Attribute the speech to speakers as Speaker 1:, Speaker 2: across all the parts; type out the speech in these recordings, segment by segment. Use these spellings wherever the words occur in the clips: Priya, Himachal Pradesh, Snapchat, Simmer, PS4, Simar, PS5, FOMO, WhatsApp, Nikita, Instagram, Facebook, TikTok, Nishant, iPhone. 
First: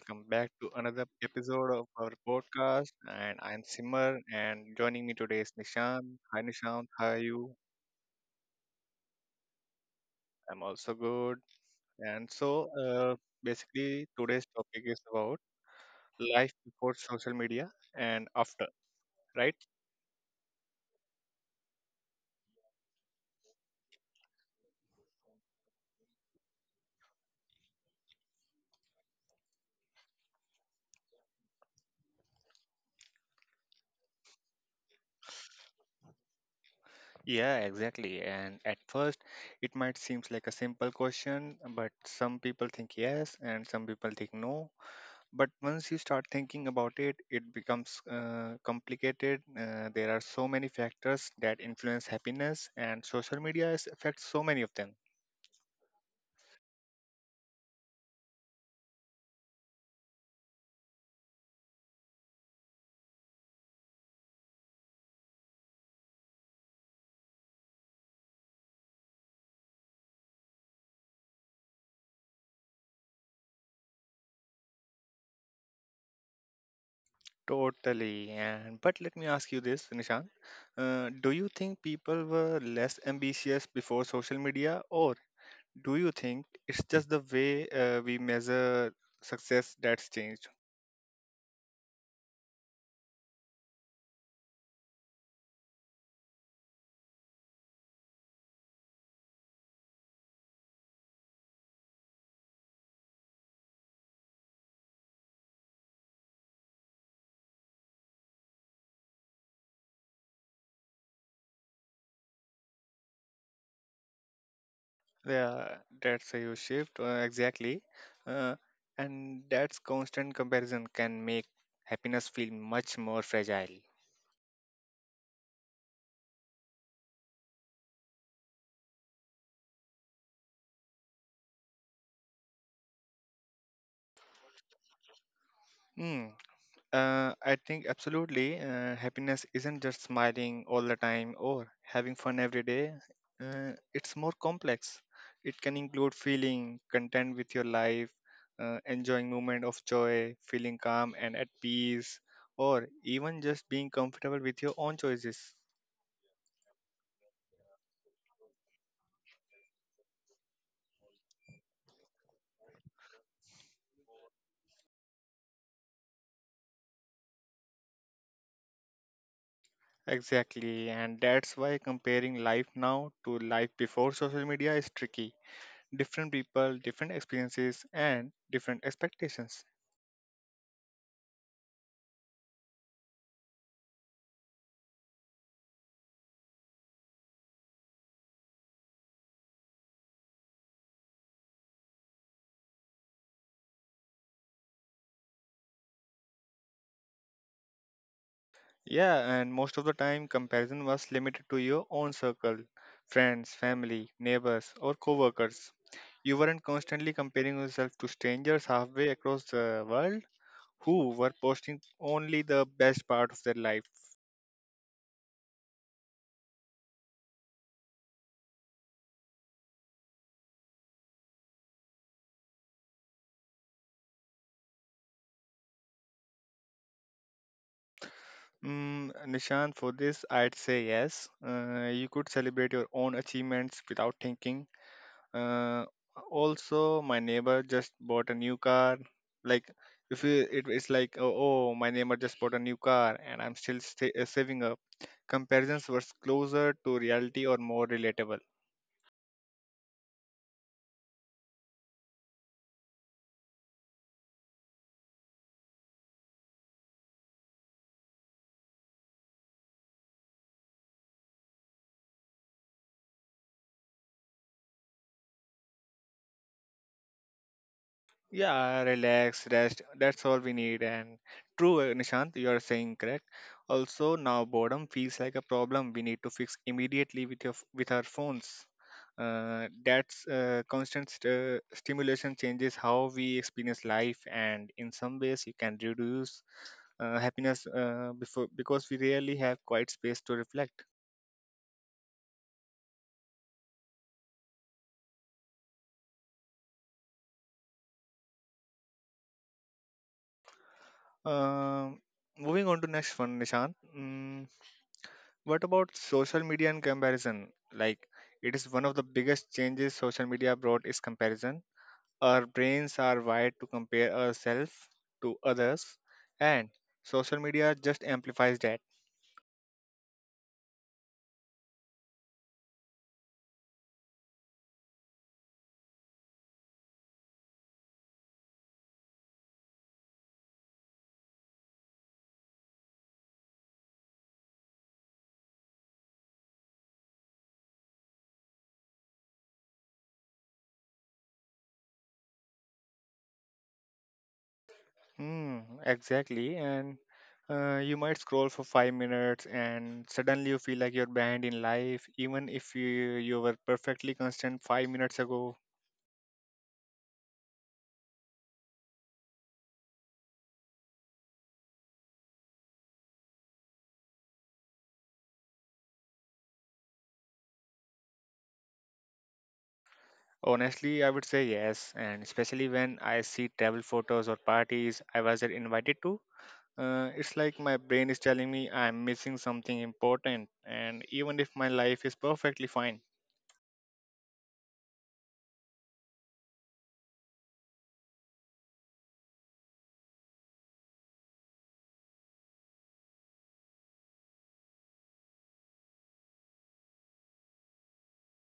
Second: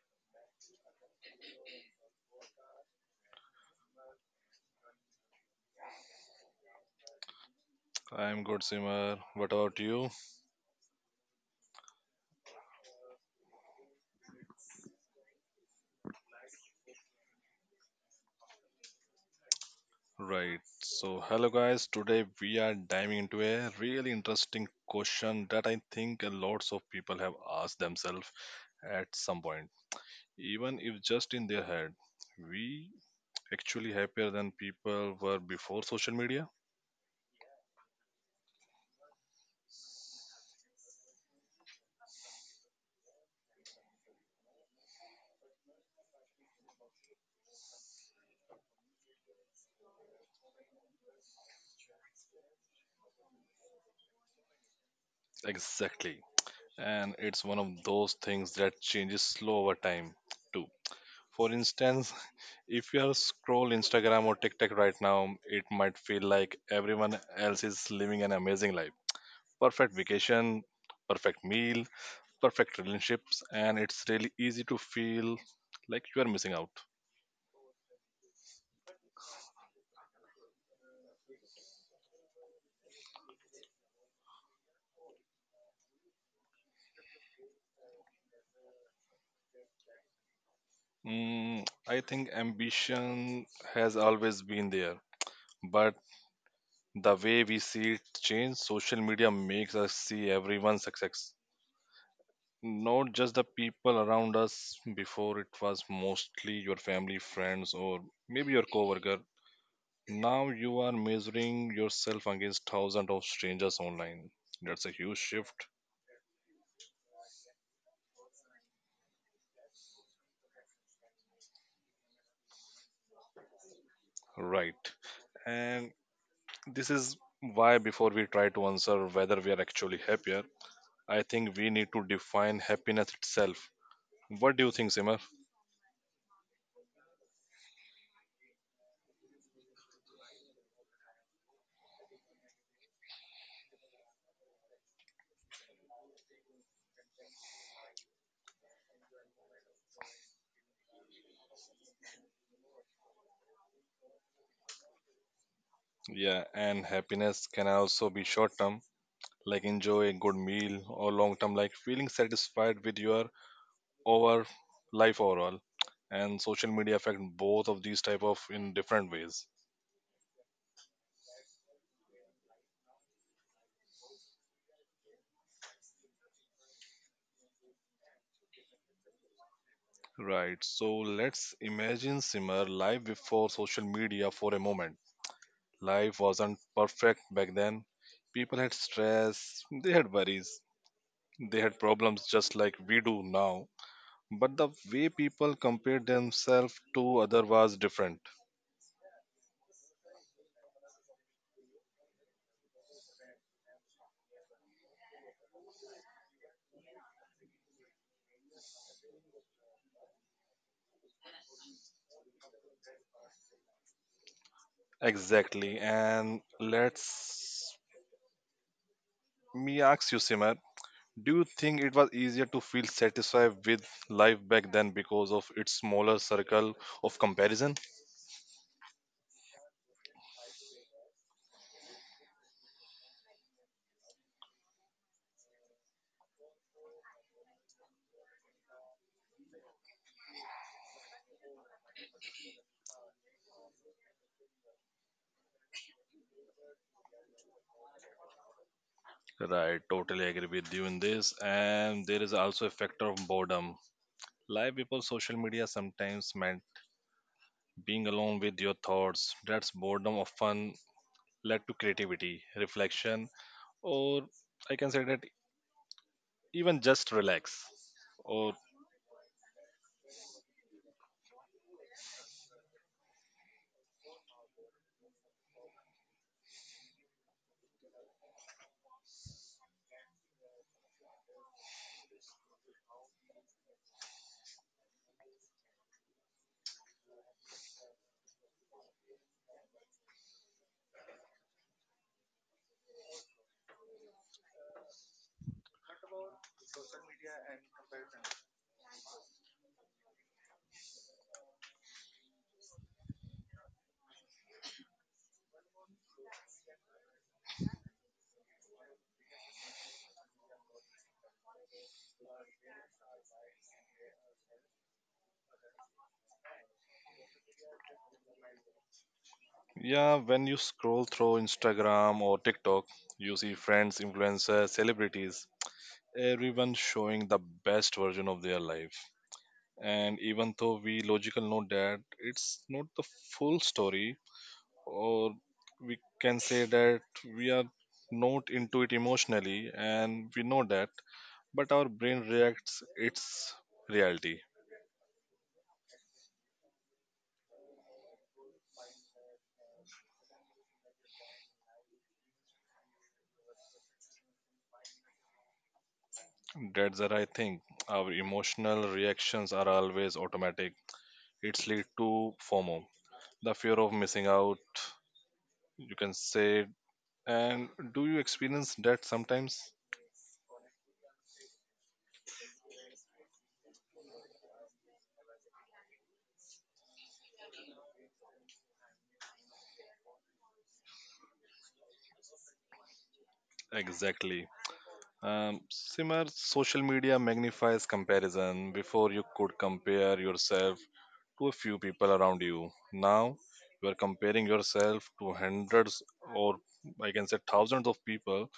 Speaker 1: welcome back to another episode of our podcast. And I'm Simmer, and joining me today is Nishant. Hi Nishant, how are you?
Speaker 2: I'm good, Simar. What about you?
Speaker 1: I'm also good. And so, uh, Basically, today's topic is about life before social media and after, right?
Speaker 2: Right. So, hello guys. Today we are diving into a really interesting question that I think a lots of people have asked themselves at some point, even if just in their head. We actually happier than people were before social media?
Speaker 1: Yeah, exactly. And at first, it might seem like a simple question, but some people think yes, and some people think no, but once you start thinking about it, it becomes complicated. There are so many factors that influence happiness, and social media affects so many of them.
Speaker 2: Exactly. And it's one of those things that changes slow over time, too. For instance, if you are scroll Instagram or TikTok right now, it might feel like everyone else is living an amazing life. Perfect vacation, perfect meal, perfect relationships, and it's really easy to feel like you are missing out.
Speaker 1: Totally. And but let me ask you this, nishan, do you think people were less ambitious before social media, or do you think it's just the way we measure success that's changed?
Speaker 2: I think ambition has always been there, but the way we see it change, social media makes us see everyone's success, not just the people around us. Before it was mostly your family friends or maybe your coworker. Now you are measuring yourself against thousands of strangers online. That's a huge shift.
Speaker 1: Yeah, that's a huge shift. Exactly. Uh, and that's constant comparison can make happiness feel much more fragile.
Speaker 2: Right, and this is why before we try to answer whether we are actually happier, I think we need to define happiness itself. What do you think, Simar?
Speaker 1: Hmm. I think absolutely. Happiness isn't just smiling all the time or having fun every day. It's more complex. It can include feeling content with your life, enjoying moment of joy, feeling calm and at peace, or even just being comfortable with your own choices.
Speaker 2: Yeah, and happiness can also be short term, like enjoy a good meal, or long term, like feeling satisfied with your over life overall. And social media affect both of these type of in different ways.
Speaker 1: Exactly, and that's why comparing life now to life before social media is tricky. Different people, different experiences, and different expectations.
Speaker 2: Right, so let's imagine, Simmer, life before social media for a moment. Life wasn't perfect back then. People had stress, they had worries, they had problems just like we do now, but the way people compared themselves to other was different.
Speaker 1: Yeah, and most of the time, comparison was limited to your own circle: friends, family, neighbors, or coworkers. You weren't constantly comparing yourself to strangers halfway across the world who were posting only the best part of their life.
Speaker 2: Exactly, and let's me ask you, Simmer, do you think it was easier to feel satisfied with life back then because of its smaller circle of comparison?
Speaker 1: Mm, Nishant, for this, I'd say yes. You could celebrate your own achievements without thinking. Uh, Also, my neighbor just bought a new car. Like, if you, it's like, oh, my neighbor just bought a new car and I'm still sta saving up. Comparisons were closer to reality or more relatable.
Speaker 2: Right, totally agree with you in this. And there is also a factor of boredom. Life before social media sometimes meant being alone with your thoughts. That's boredom often led to creativity, reflection, or I can say that even just relax. Or
Speaker 1: Yeah, relax, rest. That's all we need. And true, Nishant, you are saying correct. Also, now boredom feels like a problem we need to fix immediately with your with our phones. That's constant stimulation changes how we experience life, and in some ways, you can reduce happiness before, because we rarely have quiet space to reflect. Um Moving on to next one, Nishant. Mm, what about social media and comparison? Like, it is one of the biggest changes social media brought is comparison. Our brains are wired to compare ourselves to others, and social media just amplifies that.
Speaker 2: yeah, when you scroll through Instagram or TikTok, you see friends, influencers, celebrities, everyone showing the best version of their life. And even though we logical know that it's not the full story, or we can say that we are not into it emotionally and we know that, but our brain reacts its reality.
Speaker 1: Hmm, exactly. And you might scroll for 5 minutes, and suddenly you feel like you're behind in life, even if you were perfectly constant 5 minutes ago.
Speaker 2: That's the right thing. Our emotional reactions are always automatic. It's lead to FOMO, the fear of missing out, you can say. And do you experience that sometimes?
Speaker 1: Honestly, I would say yes, and especially when I see travel photos or parties I wasn't invited to. It's like my brain is telling me I'm missing something important, and even if my life is perfectly fine.
Speaker 2: Exactly. Simar, social media magnifies comparison. Before you could compare yourself to a few people around you. Now you are comparing yourself to hundreds, or I can say thousands of people,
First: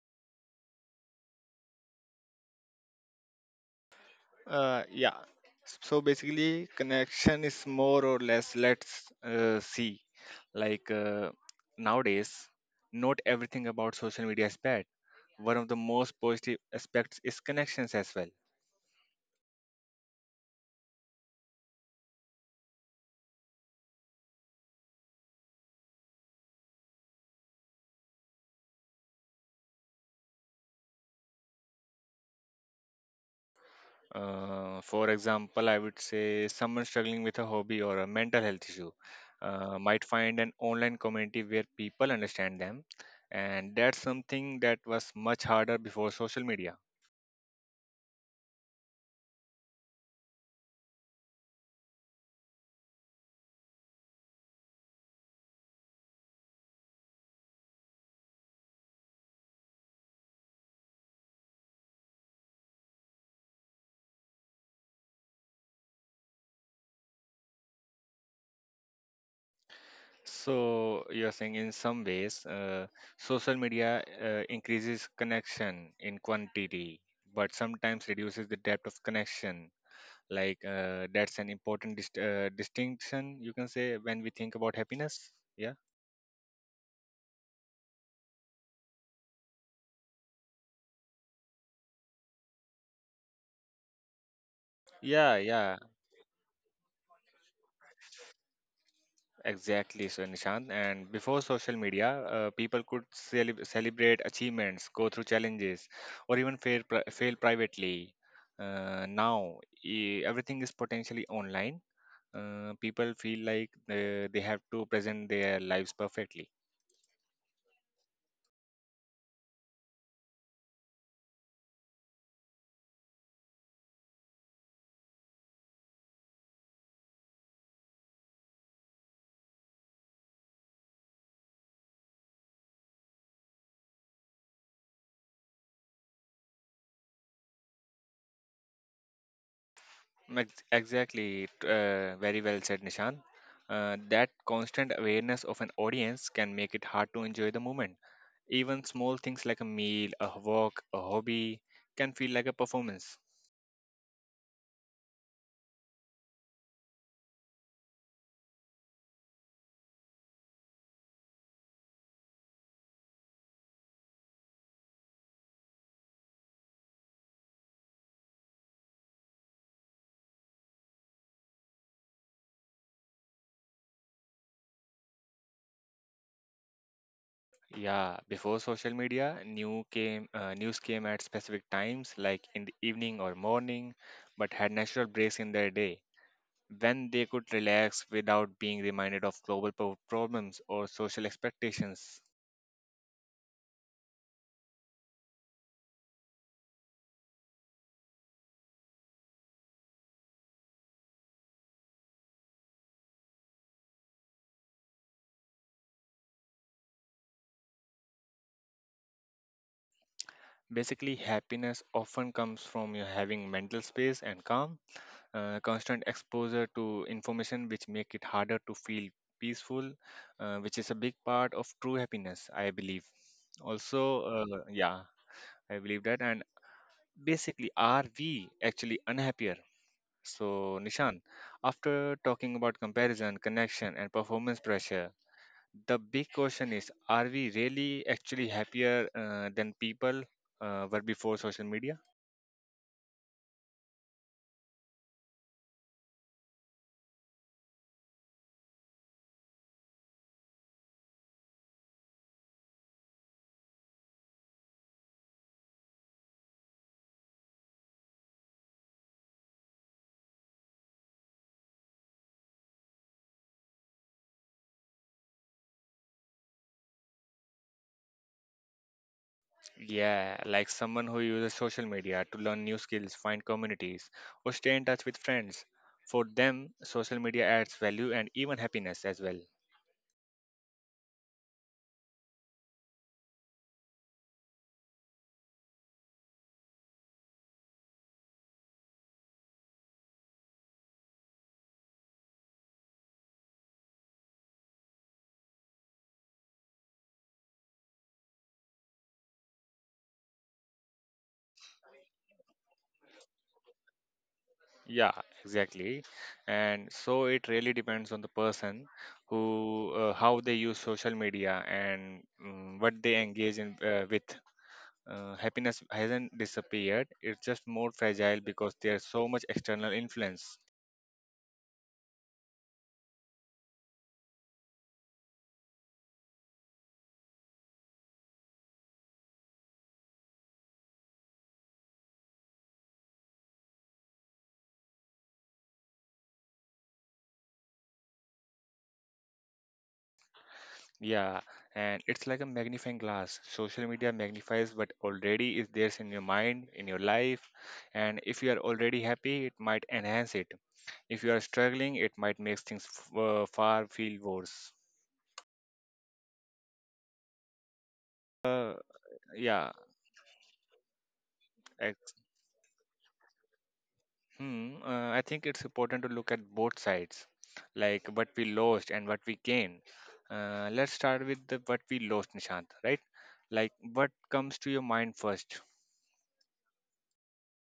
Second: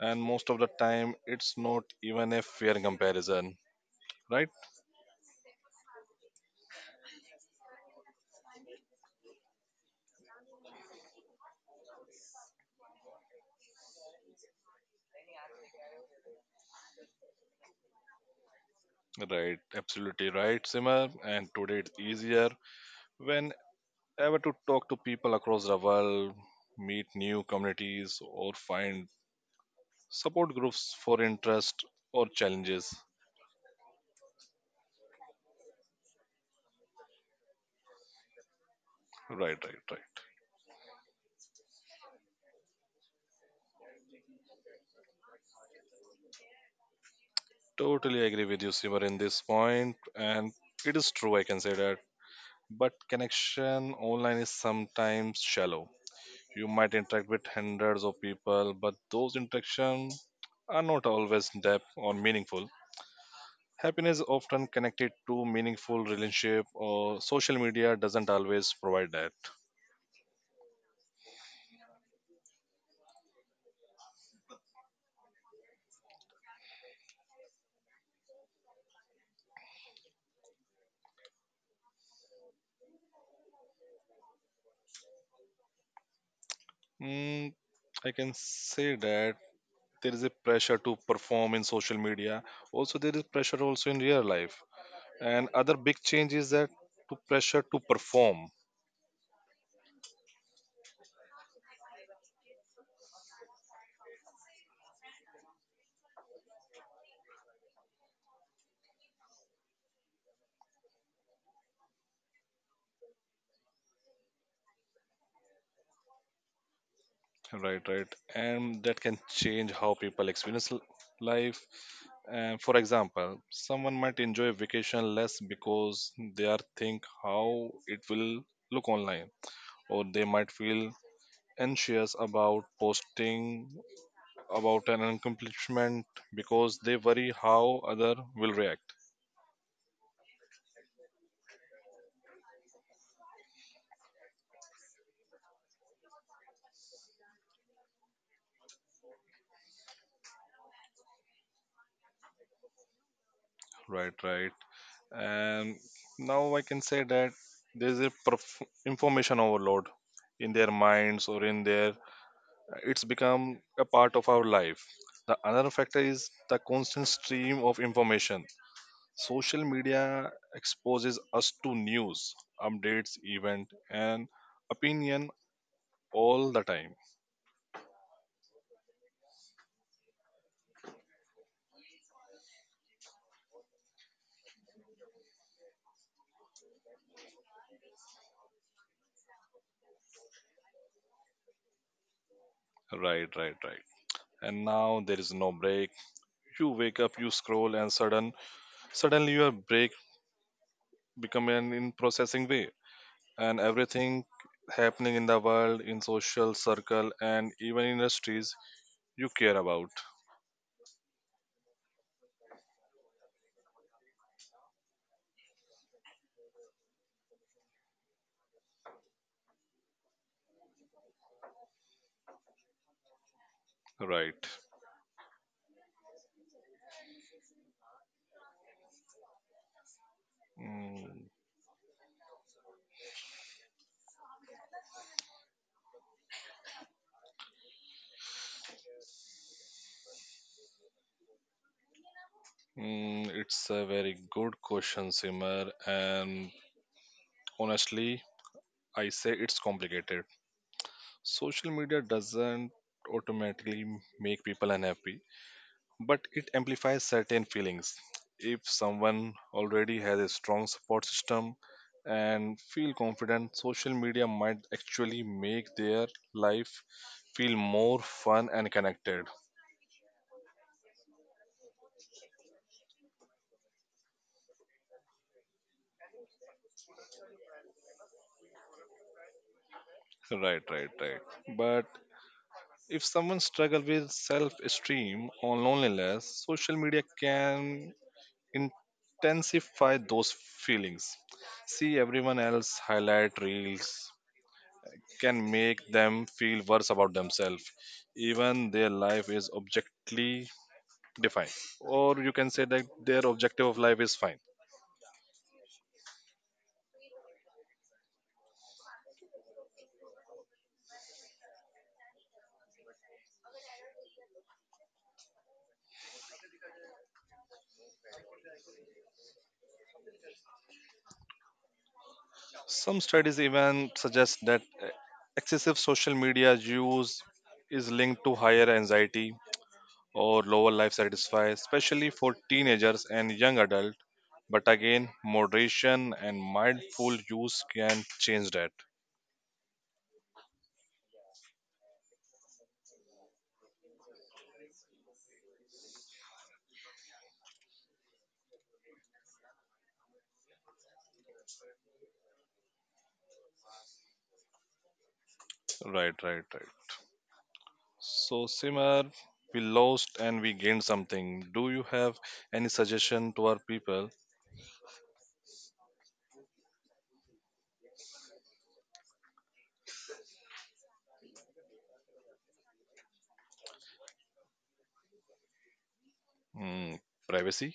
Speaker 2: and most of the time it's not even a fair comparison. Right?
Speaker 1: Yeah. So basically, connection is more or less let's see. Like uh, Nowadays, not everything about social media is bad. One of the most positive aspects is connections as well.
Speaker 2: Right. Absolutely right, Simar. And today it's easier whenever to talk to people across the world, meet new communities, or find support groups for interest or challenges.
Speaker 1: For example, I would say someone struggling with a hobby or a mental health issue
Speaker 2: Right, right,
Speaker 1: might
Speaker 2: right.
Speaker 1: find an online community where people understand them, and that's something that was much harder before social media.
Speaker 2: Totally agree with you, Simar, in this point. And it is true, I can say that, but connection online is sometimes shallow. You might interact with hundreds of people, but those interactions are not always deep or meaningful. Happiness is often connected to meaningful relationship, or social media doesn't always provide that.
Speaker 1: So you're saying in some ways, social media increases connection in quantity, but sometimes reduces the depth of connection. That's an important distinction, you can say, when we think about happiness. Yeah.
Speaker 2: mm, I can say that there is a pressure to perform in social media. Also there is pressure also in real life.
Speaker 1: Yeah,
Speaker 2: And other
Speaker 1: yeah.
Speaker 2: big change is that to pressure to perform.
Speaker 1: Exactly, so Nishant. And before social media, people could celebrate achievements, go through challenges, or even fail, pri fail privately. Now, e everything is potentially online. People feel like they have to present their lives perfectly.
Speaker 2: Right, right. And that can change how people experience life. And for example someone might enjoy vacation less because they are think how it will look online, or they might feel anxious about posting about an accomplishment because they worry how other will react.
Speaker 1: Exactly, very well said, Nishant. That constant awareness of an audience can make it hard to enjoy the moment. Even small things like a meal, a walk, a hobby can feel like a performance.
Speaker 2: Right, right. And now I can say that there's a information overload in their minds or in their. It's become a part of our life. The another factor is the constant stream of information. Social media exposes us to news, updates, event, and opinion all the time.
Speaker 1: Yeah, before social media, new came news came at specific times, like in the evening or morning, but had natural breaks in their day when they could relax without being reminded of problems or social expectations.
Speaker 2: Right, right, right. And now there is no break. You wake up, you scroll, and suddenly your break become an in processing way, and everything happening in the world, in social circle, and even industries you care about.
Speaker 1: Basically, happiness often comes from you having mental space and calm. Constant exposure to information which make it harder to feel peaceful, which is a big part of true happiness, I believe. Also,
Speaker 2: Right.
Speaker 1: yeah. I believe that, and basically, are we actually unhappier? So, Nishan,
Speaker 2: Mm,
Speaker 1: after talking about comparison, connection, and performance pressure, the big question is, are we really actually happier than people were before social media?
Speaker 2: it's a very good question, Simar, and honestly, I say it's complicated. Social media doesn't automatically make people unhappy, but it amplifies certain feelings. If someone already has a strong support system and feel confident, social media might actually make their life feel more fun and connected.
Speaker 1: Yeah, like someone who uses social media to learn new skills, find communities, or stay in touch with friends. For them, social media adds value and even happiness as well.
Speaker 2: Right, right, right. But if someone struggles with self-esteem or loneliness, social media can intensify those feelings. See everyone else highlight reels, can make them feel worse about themselves, even their life is objectively defined. Or you can say that their objective of life is fine.
Speaker 1: Yeah, exactly. And so it really depends on the person who, how they use social media and what they engage in with. Happiness hasn't disappeared, it's just more fragile because there's so much external influence.
Speaker 2: Some studies even suggest that excessive social media use is linked to higher anxiety or lower life satisfaction, especially for teenagers and young adults. But again, moderation and mindful use can change that.
Speaker 1: Yeah, and it's like a magnifying glass. Social media magnifies what already is there in your mind, in your life, and if you are already happy, it might enhance it. If you are struggling, it might make things f- far feel worse.
Speaker 2: Right, right, right. So,
Speaker 1: Uh,
Speaker 2: Simar, we
Speaker 1: Yeah,
Speaker 2: lost and we gained something. Do you
Speaker 1: ex-
Speaker 2: have any suggestion to our people?
Speaker 1: hmm, I think it's important to look at both sides, like what we lost and what we gained. Let's start with the what we lost, Nishant, right? Like what comes to your mind first?
Speaker 2: Hmm, privacy?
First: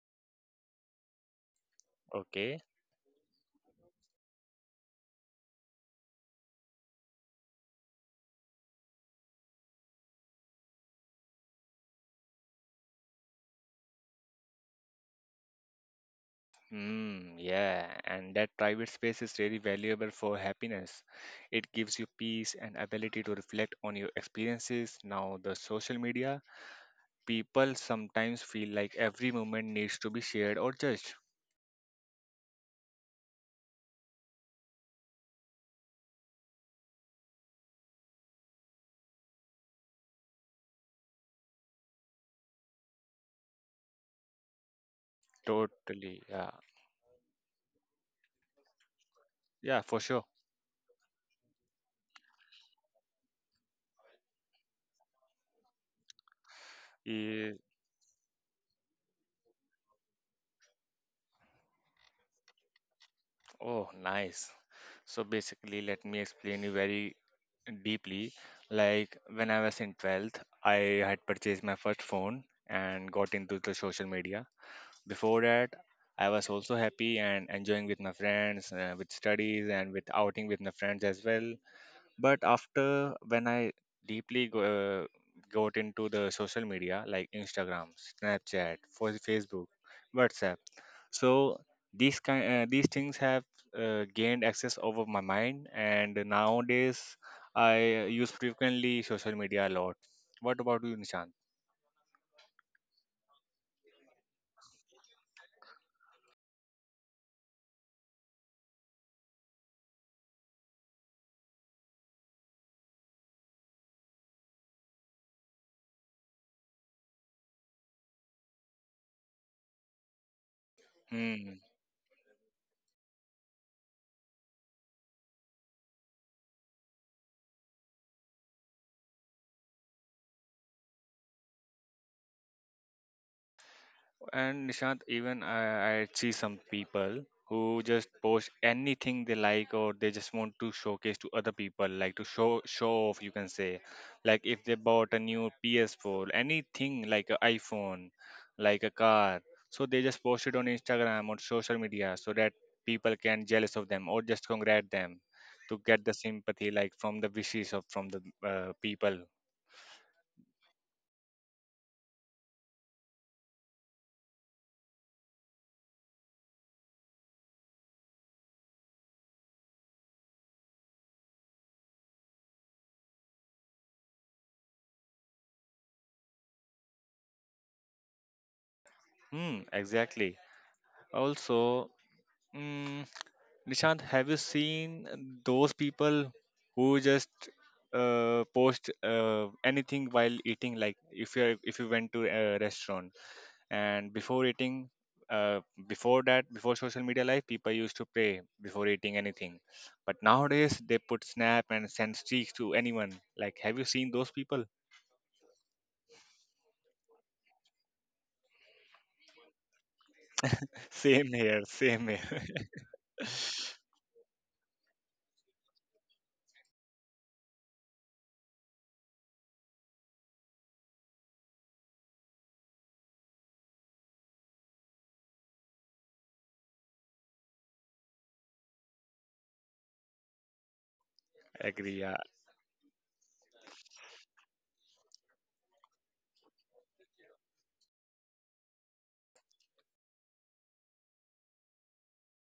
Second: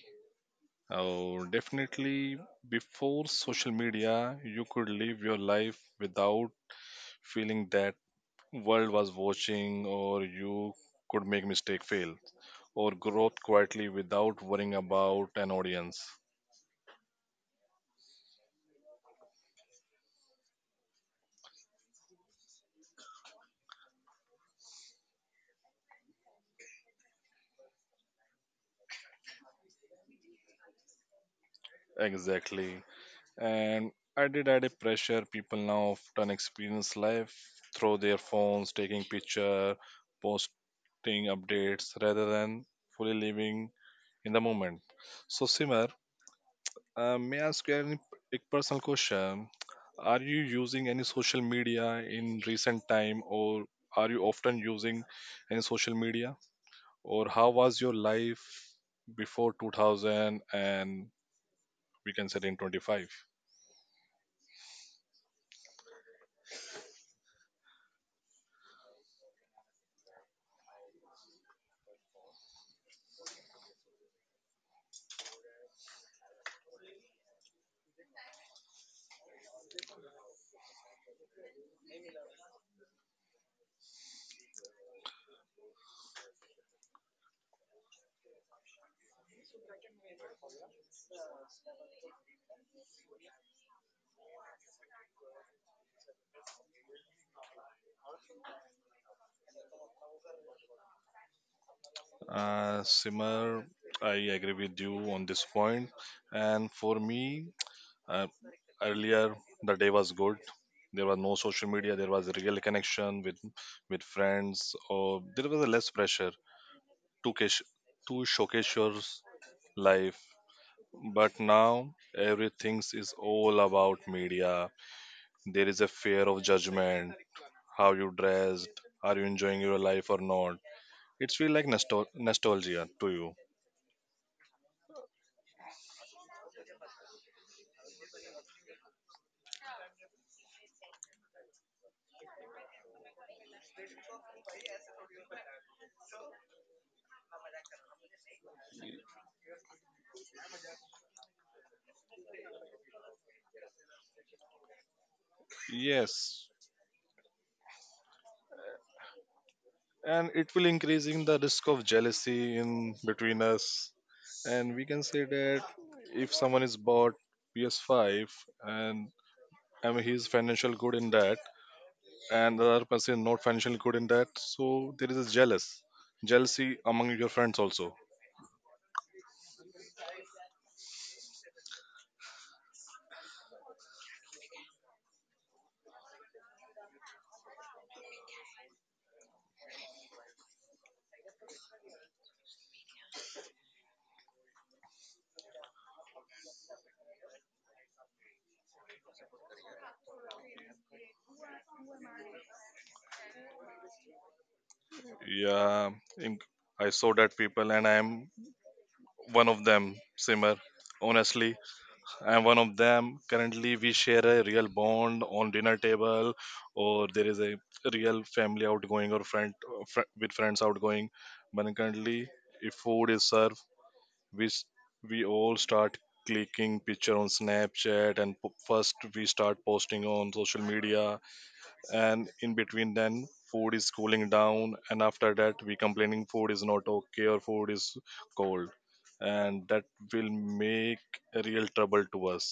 Speaker 2: Oh, definitely.
Speaker 1: Okay.
Speaker 2: Before social media, you could live your life without feeling that world was watching, or you could make mistake, fail, or grow up quietly without worrying about an audience.
Speaker 1: Mm, yeah, and that private space is really valuable for happiness. It gives you peace and ability to reflect on your experiences. Now, the social media, people sometimes feel like every moment needs to be shared or judged.
Speaker 2: Exactly. And I did add a pressure. People now often experience life through their phones, taking picture, posting updates, rather than fully living in the moment. So, Simar,
Speaker 1: Totally, yeah,
Speaker 2: may I ask you any, a personal question?
Speaker 1: yeah, for
Speaker 2: Are
Speaker 1: sure.
Speaker 2: you using any social media in recent time, or are you often using any social media? Or how
Speaker 1: Eh,
Speaker 2: was your life before 2000 and we can say in 25?
Speaker 1: oh, nice. So basically, let me explain you very deeply. Like when I was in 12th, I had purchased my first phone and got into the social media. Before that, I was also happy and enjoying with my friends, with studies, and with outing with my friends as well. But after when I deeply got into the social media, like Instagram, Snapchat, for Facebook, WhatsApp. So these things have gained access over my mind, and nowadays I use frequently social media a lot. What about you, Nishant?
Speaker 2: Simar, I agree with you on this point. And for me, uh, earlier the day was good. There was no social media. There was real connection with friends, or there was less pressure to cash, to showcase your life. But
Speaker 1: Hmm.
Speaker 2: now everything is all about media. There is a fear of judgment. How you dressed? Are you enjoying your life or not? It's feel like nostalgia to you.
Speaker 1: And Nishant, even I see some people who just post anything they like, or they just want to showcase to other people, like to show off, you can say. Like if they bought a new PS4, anything like an iPhone, like a car. So they just post it on Instagram or social media so that people can jealous of them, or just congrat them to get the
Speaker 2: Yes,
Speaker 1: sympathy, like from the wishes of from the people.
Speaker 2: and it will increasing the risk of jealousy in between us. And we can say that if someone is bought PS5, and I mean he's financial good in that, and the other person is not financial good in that, so there is a jealousy among your friends also.
Speaker 1: Hmm, exactly. Also, mm, Nishant, have you seen those people who just post anything while eating? Like if you went to a restaurant and before eating, uh, before that, before social media life, people used to pray before eating anything. But nowadays, they put snap and send streaks to anyone. Like, have you seen those people?
Speaker 2: Yeah, in- I saw that people, and I am one of them. Simmer,
Speaker 1: Same
Speaker 2: honestly,
Speaker 1: here, same here.
Speaker 2: I'm one of them. Currently, we share a real bond on dinner table, or there is a real family outgoing or friend with friends outgoing. But currently, if food is served, we s- we all start clicking picture on Snapchat, and first we start posting on social media,
Speaker 1: Agree. Yeah,
Speaker 2: and in between then food is cooling down, and after that we complaining food is not okay or food is cold, and that will make a real trouble to us.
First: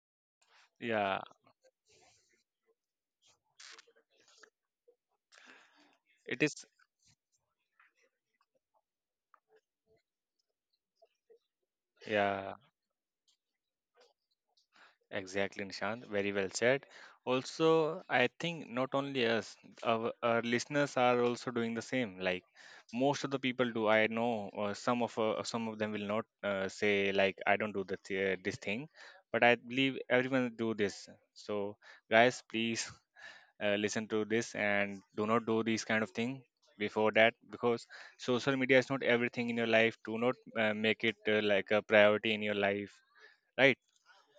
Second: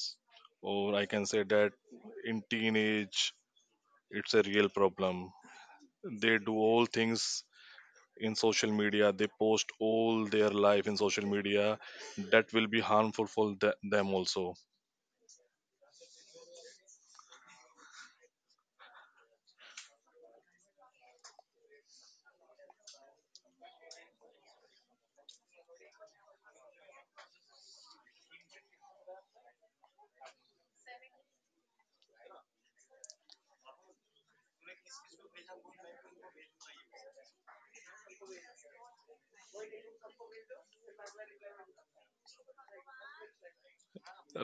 Speaker 2: Or I
Speaker 1: yeah.
Speaker 2: can say that in teenage it's a real problem. They
Speaker 1: It
Speaker 2: do
Speaker 1: is.
Speaker 2: all things in social media. They post all their life in social media. That
Speaker 1: Yeah.
Speaker 2: will be harmful for them also.
Speaker 1: Exactly, Nishant. Very well said. Also, I think not only us, our listeners are also doing the same. Like most of the people do. I know some of them will not say like I don't do this thing, but I believe everyone do this. So guys, please listen to this and do not do these kind of thing before that, because social media is not everything in your life. Do not make it like a priority in your life, right?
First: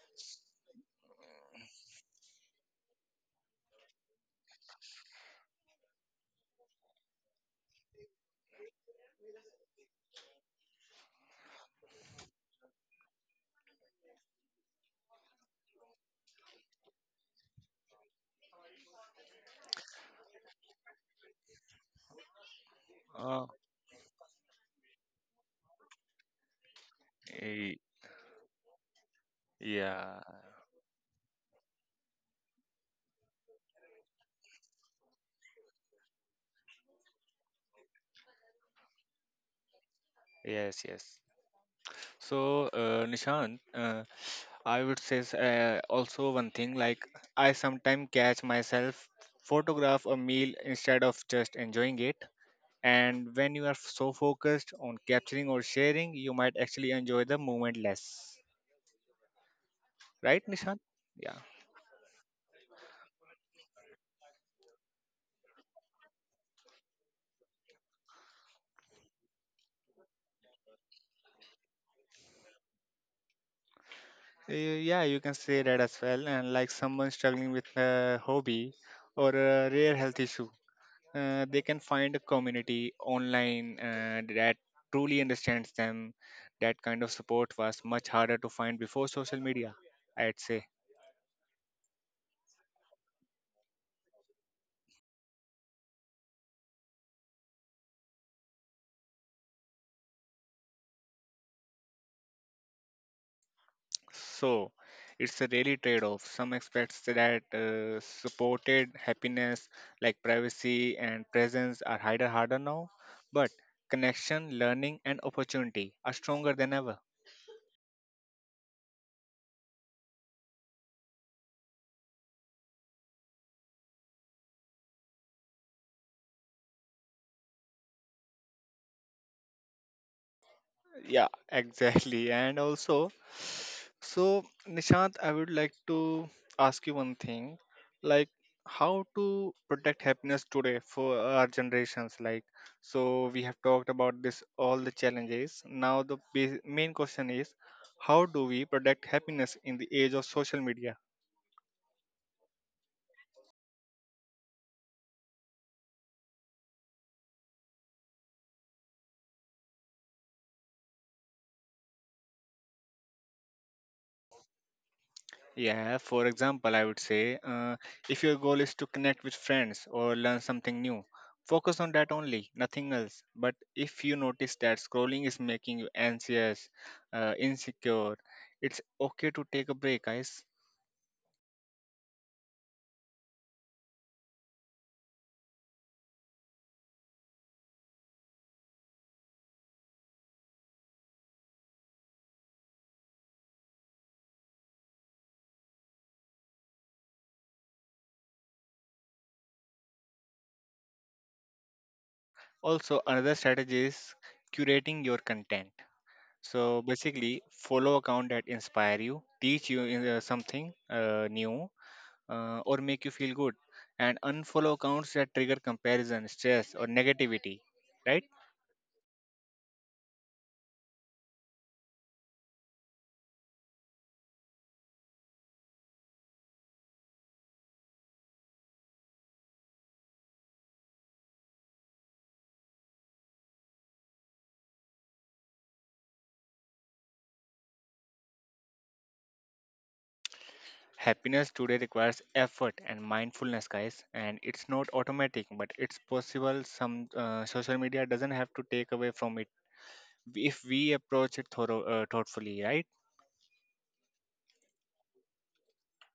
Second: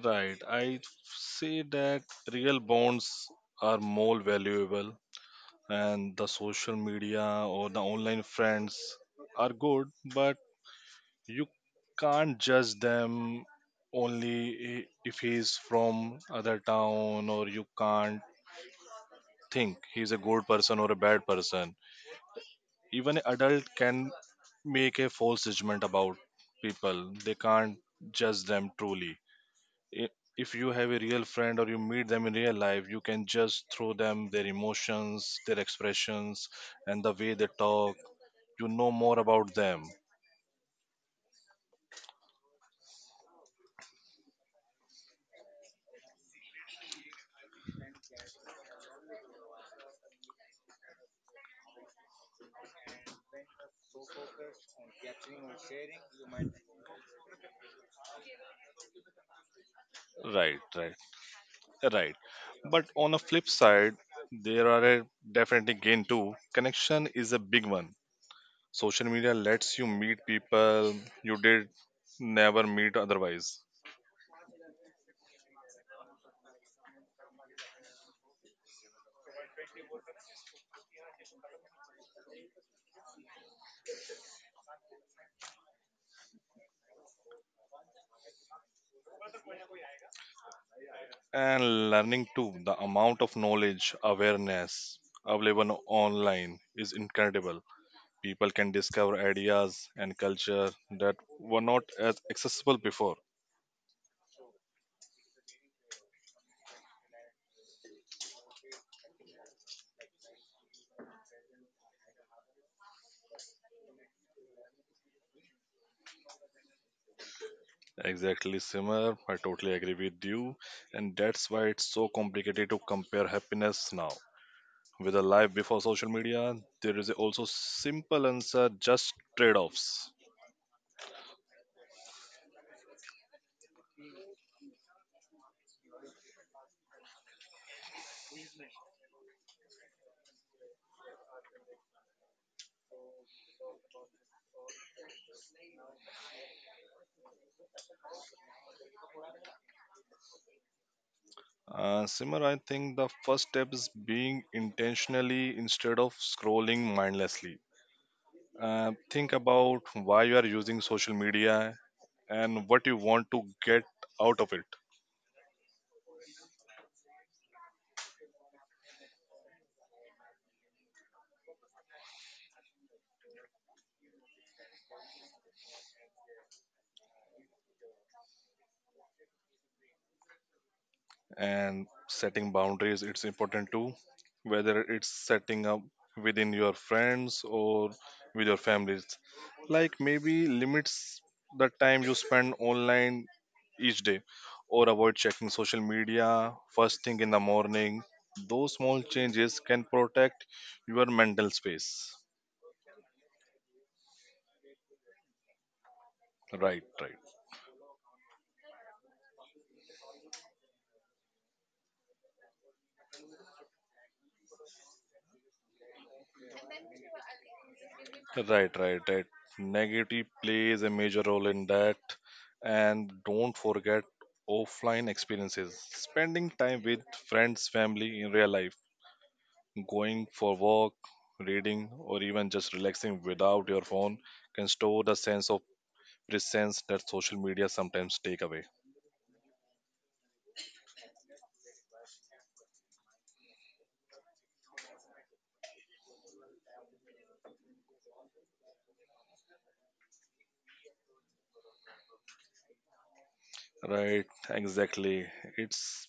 Speaker 2: Right, I say that real bonds are more valuable, and the social media or the online friends are good, but you can't judge them. Only if he's from other town, or you can't think he's a good person or a bad person. Even an
Speaker 1: Uh,
Speaker 2: adult can make a false judgment about people. They can't judge them truly. I-
Speaker 1: Yeah,
Speaker 2: if you have a real friend or you meet them in real life, you can just throw them their emotions, their expressions, and the way they talk, you know more about them.
Speaker 1: yes, yes. So, Nishant, I would say also one thing, like I sometimes catch myself photograph a meal instead of just enjoying it. And when you are so focused on capturing or sharing, you might actually enjoy the moment less. Right,
Speaker 2: Right,
Speaker 1: Nishant?
Speaker 2: right,
Speaker 1: Yeah.
Speaker 2: right. But on a flip side, there are a definitely gain too. Connection is a big one. Social media lets you meet people you did never meet otherwise.
Speaker 1: Yeah, you can say that as well. And like someone struggling with a hobby or a rare health issue, they can find a community online that truly understands them. That kind of support was much harder to find before social media, I'd say.
Speaker 2: And learning too, the amount of knowledge, awareness available online is incredible. People can discover ideas and culture that were not as accessible before.
Speaker 1: So it's a really trade off. Some aspects that supported happiness, like privacy and presence, are harder now, but connection, learning, and opportunity are stronger than ever.
Speaker 2: Exactly, Simar. I totally agree with you. And that's why it's so complicated to compare happiness now. With a life before social media, there is also simple answer, just trade-offs.
Speaker 1: Yeah, exactly. And also, so Nishant, I would like to ask you one thing, like how to protect happiness today for our generations. Like, so we have talked about this all the challenges. Now the main question is, how do we protect happiness in the age of social media?
Speaker 2: Simar, I think the first step is being intentionally instead of scrolling mindlessly. Think about why you are using social media and what you want to get out of it.
Speaker 1: Yeah, for example, I would say, if your goal is to connect with friends or learn something new, focus on that only, nothing else. But if you notice that scrolling is making you anxious, insecure, it's okay to take a break, guys.
Speaker 2: And setting boundaries it's important too, whether it's setting up within your friends or with your families, like maybe limits the time you spend online each day, or avoid checking social media first thing in the morning. Those small changes can protect your mental space.
Speaker 1: Also, another strategy is curating your content. So
Speaker 2: Right, right.
Speaker 1: basically, follow account that inspire you, teach you something new, or make you feel good, and unfollow accounts that trigger comparison, stress, or negativity, right?
Speaker 2: Right, right, right. Negative plays a major role in that. And don't forget offline experiences. Spending time with friends, family in real life, going for walk, reading, or even just relaxing without your phone can store the sense of presence that social media sometimes take away.
Speaker 1: Happiness today requires effort and mindfulness, guys, and it's not automatic, but it's possible. Some, social media doesn't have to take away from it if we approach it thorough, thoughtfully, right?
Speaker 2: Right, exactly. It's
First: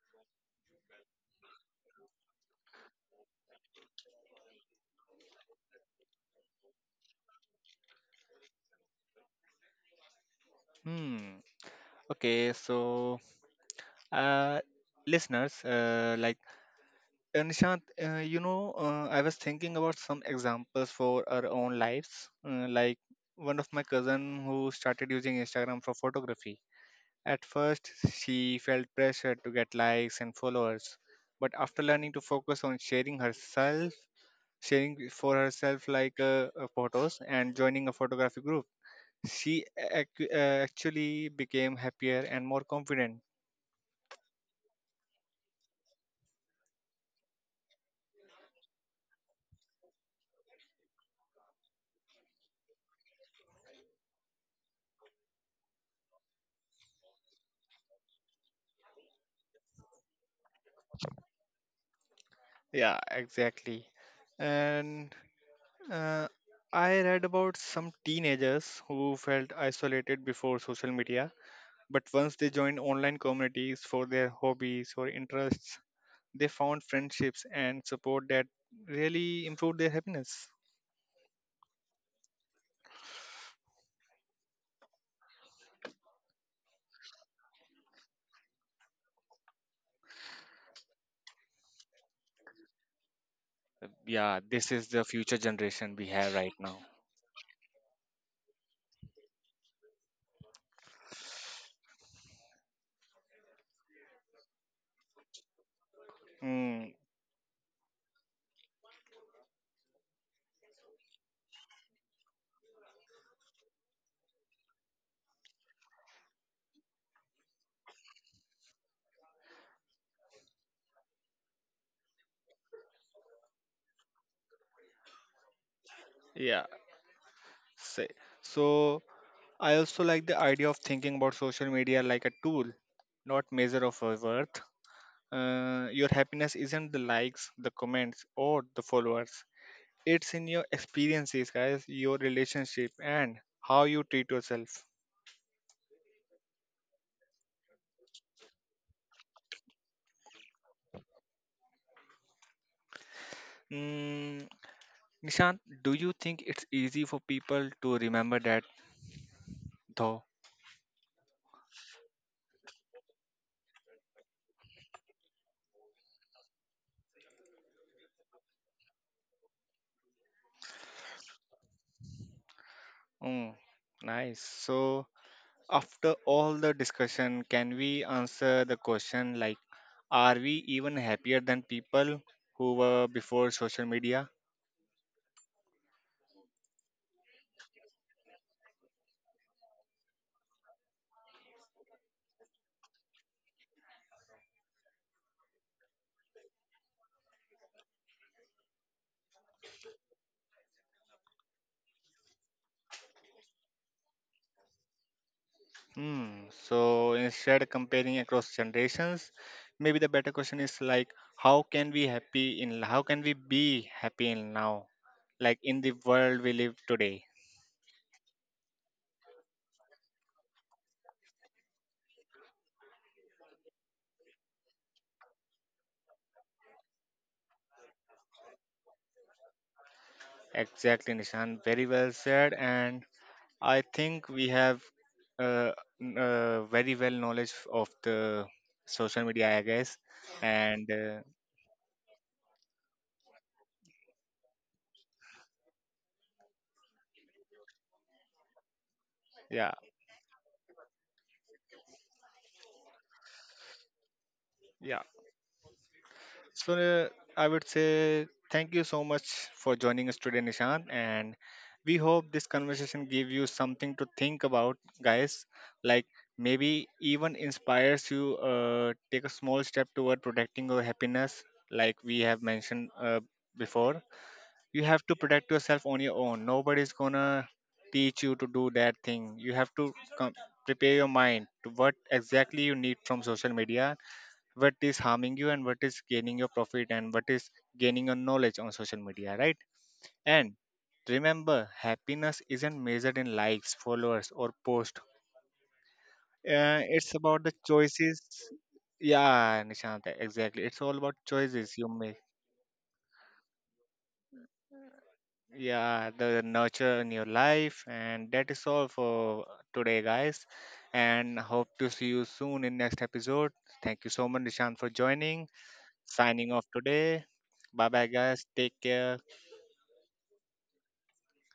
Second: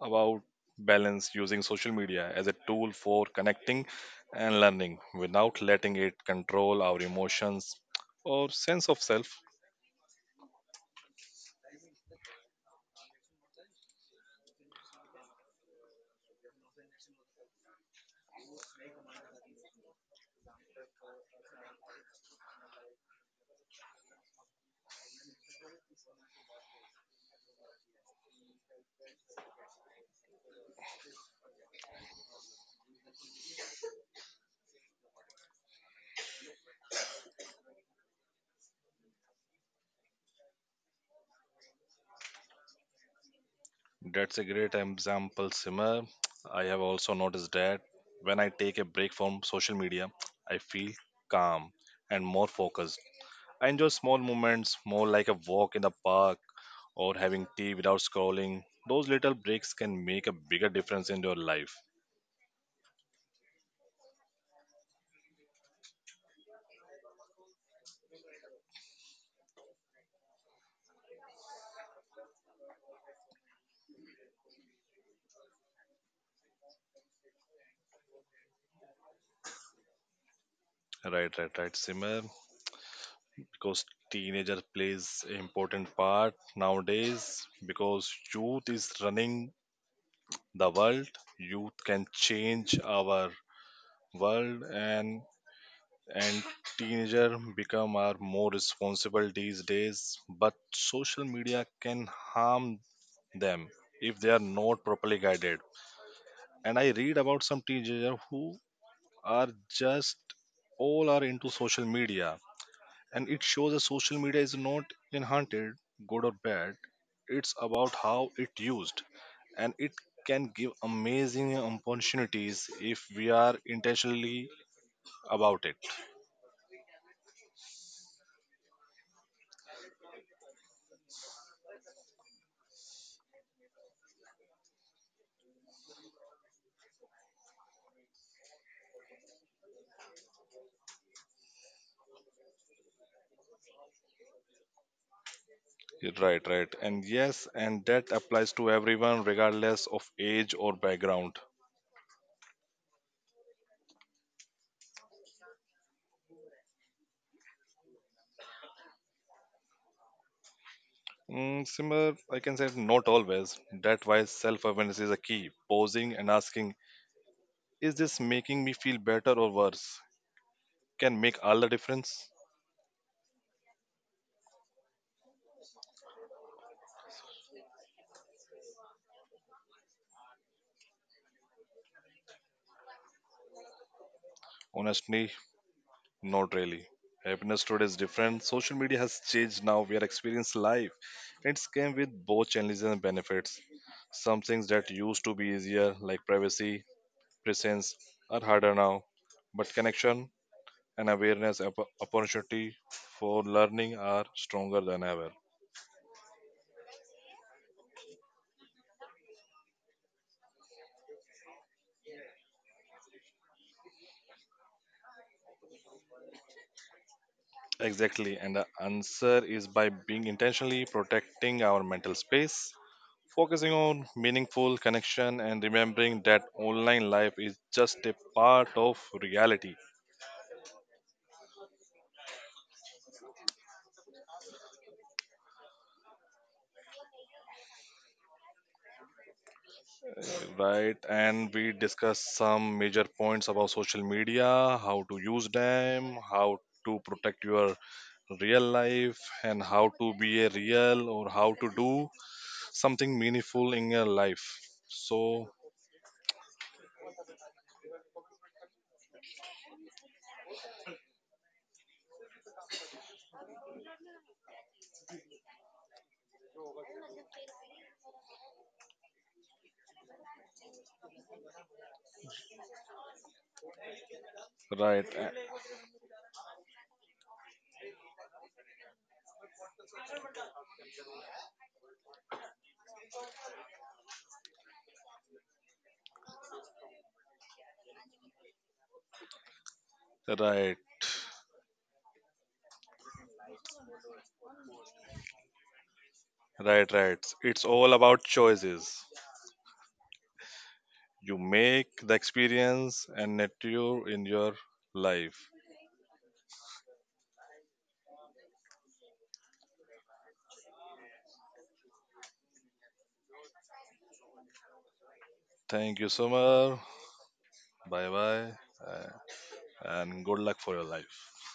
Speaker 2: about balance, using social media as a tool for connecting and learning without letting it control our emotions or sense of self.
Speaker 1: Hmm. Okay, so uh listeners, like Nishant, I was thinking about some examples for our own lives. Like one of my cousin who started using Instagram for photography. At first, she felt pressure to get likes and followers, but after learning to focus on sharing herself, sharing for herself, like photos and joining a photography group, actually became happier and more confident.
Speaker 2: That's a great example, Simmer. I have also noticed that when I take a break from social media, I feel calm and more focused. I enjoy small moments more, like a walk in the park or having tea without scrolling. Those little breaks can make a bigger difference in your life.
Speaker 1: Yeah, exactly. and. Uh, I read about some teenagers who felt isolated before social media, but once they joined online communities for their hobbies or interests, they found friendships and support that really improved their happiness.
Speaker 2: Right, right, right, Simmer. Because teenager plays an important part nowadays, because youth is running the world. Youth can change our
Speaker 1: Yeah,
Speaker 2: world.
Speaker 1: this is the
Speaker 2: and
Speaker 1: future generation we have
Speaker 2: and
Speaker 1: right now.
Speaker 2: teenager become are more responsible these days, but social media can harm them if they are not properly guided. And I
Speaker 1: Mm.
Speaker 2: read about some teenager who are just all are into social media, and it shows that social media is not inherited good or bad. It's about how it used, and it can give amazing opportunities if we are intentionally about
Speaker 1: Yeah. Say. So I also like the idea of thinking about social media like a tool, not measure of our worth. Your happiness isn't the likes, the comments, or the followers. It's in your experiences, guys, your relationship, and how you treat yourself.
Speaker 2: it. Right, right. And yes, and that applies to everyone regardless of age or background.
Speaker 1: Mm. Nishant, do you think it's easy for people to remember that though?
Speaker 2: Similar, I can say not always. That why self awareness is a key. Pausing and asking, is this making me feel better or worse? Can make all the difference.
Speaker 1: Mm, nice. So, after all the discussion, can we answer the question like, are we even happier than people who were before social media?
Speaker 2: Honestly, not really. Happiness today is different. Social media has changed now. We are experiencing life. It's came with both challenges and benefits. Some things that used to be easier, like privacy, presence, are harder now. But connection and awareness, opportunity for learning are stronger than ever.
Speaker 1: Hmm. So instead comparing across generations, maybe the better question is like, how can we be happy in now, like in the world we live today?
Speaker 2: Exactly, and the answer is by being intentionally protecting our mental space, focusing on meaningful connection, and remembering that online life is just a part of reality.
Speaker 1: Exactly, Nishan. Very well said. And I think we have uh, very well knowledge of the social media, I guess. And
Speaker 2: Right, and we discuss some major points about social media, how to use them, how to protect your real life, and
Speaker 1: yeah,
Speaker 2: how to be a real, or how to do something meaningful in your life.
Speaker 1: yeah.
Speaker 2: So
Speaker 1: So I would say thank you so much for joining us today, Nishan, and we hope this conversation gave you something to think about, guys. Like maybe even inspires you take a small step toward protecting your happiness, like we have mentioned before. You have
Speaker 2: right,
Speaker 1: to protect yourself on your own. Nobody's gonna teach you to do that thing. You have to prepare your mind to what exactly you need from social media, what is harming you, and what is gaining your profit, and what is gaining your knowledge on social media, right? And
Speaker 2: right,
Speaker 1: remember, happiness isn't measured in likes, followers, or post.
Speaker 2: right,
Speaker 1: It's
Speaker 2: right.
Speaker 1: about the
Speaker 2: It's all
Speaker 1: choices.
Speaker 2: about choices.
Speaker 1: Yeah, Nishant, exactly, it's all about
Speaker 2: You
Speaker 1: choices you
Speaker 2: make
Speaker 1: make.
Speaker 2: the experience and nature in your life.
Speaker 1: Yeah, the nurture in your life, and that is all for today, guys. And hope to see you soon in next episode. Thank you so much, Nishant, for joining.
Speaker 2: Thank you,
Speaker 1: Signing off
Speaker 2: Summer.
Speaker 1: today. Bye bye,
Speaker 2: Bye
Speaker 1: guys,
Speaker 2: bye.
Speaker 1: take
Speaker 2: Uh,
Speaker 1: care.
Speaker 2: And good luck for your life.